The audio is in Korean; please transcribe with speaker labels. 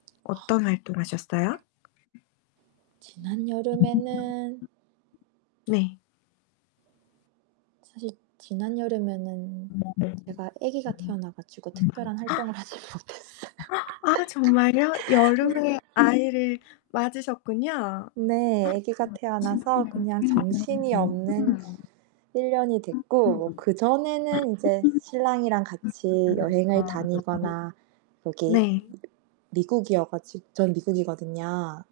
Speaker 1: 어떤 활동 하셨어요?
Speaker 2: 지난 여름에는
Speaker 1: [unintelligible] 네.
Speaker 2: 사실 지난 여름에는
Speaker 1: 아 네.
Speaker 2: 제가 애기가 태어나 가지고 특별한
Speaker 1: 아. 아.
Speaker 2: 활동을 하질 못했어요. 네.
Speaker 1: 아 정말요? 여름에 아이를 맞으셨군요.
Speaker 2: 네. 애기가 태어나서 그냥 정신이 없는
Speaker 1: [unintelligible]
Speaker 2: 1 년이 됐고 뭐 그전에는 이제 신랑이랑 같이 여행을
Speaker 1: [unintelligible]
Speaker 2: 다니거나 여기
Speaker 1: 네.
Speaker 2: 미국이어 가지 전 미국이거든요.